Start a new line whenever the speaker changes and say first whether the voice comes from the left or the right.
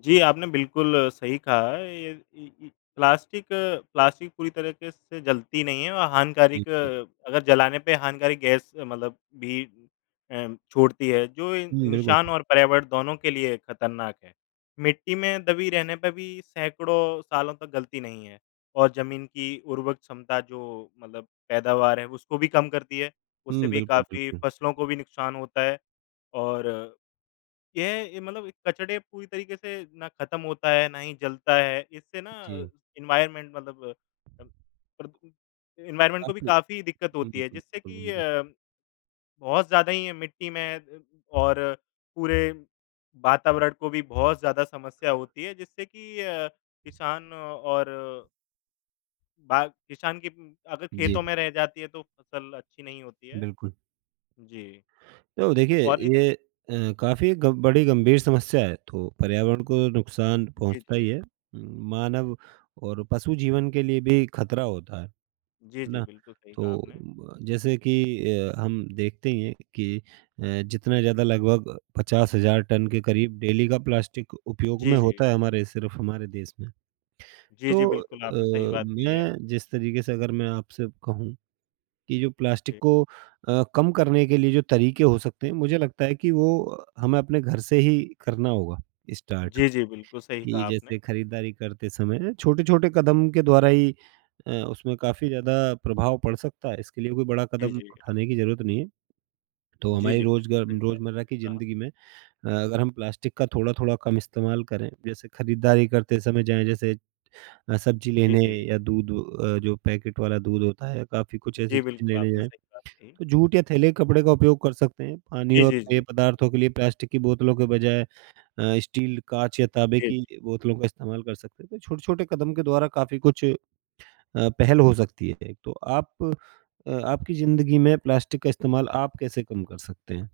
left: जी, आपने बिल्कुल सही कहा है ये ई ई प्लास्टिक प्लास्टिक पूरी तरीके से से जलती नहीं है और
right: जी,
left: हानिकारक
right: जी।
left: अगर जलाने पे हानिकारक गैस मतलब भी उम, छोड़ती है जो इं
right: हुँ, बिल्कुल।
left: इंसान और पर्यावरण दोनों के लिए खतरनाक है। मिट्टी में दबी रहने पे भी सैकड़ों सालों तक गलती नहीं है और जमीन की उर्वरक क्षमता जो मतलब पैदावार है उसको भी कम करती है। उससे
right: हुँ,
left: भी
right: बिल्कुल,
left: काफ़ी
right: बिल्कुल।
left: फसलों को भी नुकसान होता है और ये अ, मतलब कचरे पूरी तरीके से ना खत्म होता है, ना ही जलता है, इससे ना अ,
right: जी।
left: एनवायरमेंट मतलब अ, प्रद एनवायरमेंट को
right: अब
left: भी
right: भी
left: काफ़ी दिक्कत
right: हुँ,
left: होती
right: हुँ,
left: है
right: हुँ।
left: जिससे
right: बिल्कुल,
left: कि
right: बिल्कुल।
left: अ, बहुत ज़्यादा ही है मिट्टी में अ, और पूरे वातावरण को भी बहुत ज़्यादा समस्या होती हैं जिससे कि अ, किसान और बाग किसान के उ अगर
right: जी।
left: खेतों में रह जाती है तो फसल अच्छी नहीं होती है।
right: बिल्कुल।
left: जी,
right: तो देखिए,
left: और ये
right: ये अ, काफ़ी ग बड़ी गंभीर समस्या है तो पर्यावरण को नुकसान
left: जी,
right: पहुँचता ही
left: जी।
right: है। उम, मानव और पशु जीवन के लिए भी खतरा होता है, है
left: जी, जी।
right: ना?
left: बिल्कुल, सही कहा
right: तो
left: आपने।
right: अ, जैसे कि अ, हम देखते हैं कि अ, जितना ज़्यादा लगभग 50,000 टन के करीब डेली का प्लास्टिक उपयोग
left: जी,
right: में
left: जी।
right: होता
left: अ
right: है हमारे सिर्फ़ हमारे देश में।
left: जी,
right: तो
left: जी। बिल्कुल, आपने सही
right: अ,
left: बात कही है।
right: मैं जिस तरीके से अगर मैं आपसे कहूँ कि जो प्लास्टिक
left: जी।
right: को अ, कम करने के लिए जो तरीके हो सकते हैं, मुझे लगता है कि वो अ, हमें अपने घर से ही करना होगा स्टार्ट
left: जी, जी। बिल्कुल, सही
right: कि
left: कहा आपने।
right: जैसे खरीदारी करते समय छोटे-छोटे कदम के द्वारा ही अ, उसमें काफ़ी ज़्यादा प्रभाव पड़ सकता है इसके लिए कोई बड़ा
left: जी,
right: कदम
left: जी।
right: उठाने की जरूरत नहीं है। तो
left: जी,
right: हमारी
left: जी,
right: रोज
left: बिल्कुल,
right: ग
left: सही कहा
right: रोजमर्रा की
left: कहा।
right: जिंदगी में अ, अगर हम प्लास्टिक का थोड़ा-थोड़ा कम इस्तेमाल करें, जैसे खरीदारी करते समय जाएँ, जैसे अ, सब्जी
left: जी,
right: लेने
left: जी।
right: या दूध अ, जो पैकेट वाला दूध होता है, काफ़ी कुछ ऐसी
left: जी,
right: चीज़ें
left: बिल्कुल,
right: लेने
left: आपने
right: जाएँ,
left: सही बात कही।
right: तो जूट या थैले कपड़े का उपयोग कर सकते हैं। पानी
left: जी,
right: और
left: जी,
right: पेय
left: जी।
right: पदार्थों के लिए प्लास्टिक की बोतलों के बजाय अ, स्टील, काँच या ताँबे
left: जी।
right: की बोतलों का इस्तेमाल कर सकते हैं तो छोटे-छोटे कदम के द्वारा काफ़ी कुछ अ, पहल हो सकती है, 1-2 आप अ, आपकी जिंदगी में प्लास्टिक का इस्तेमाल आप कैसे कम कर सकते हैं?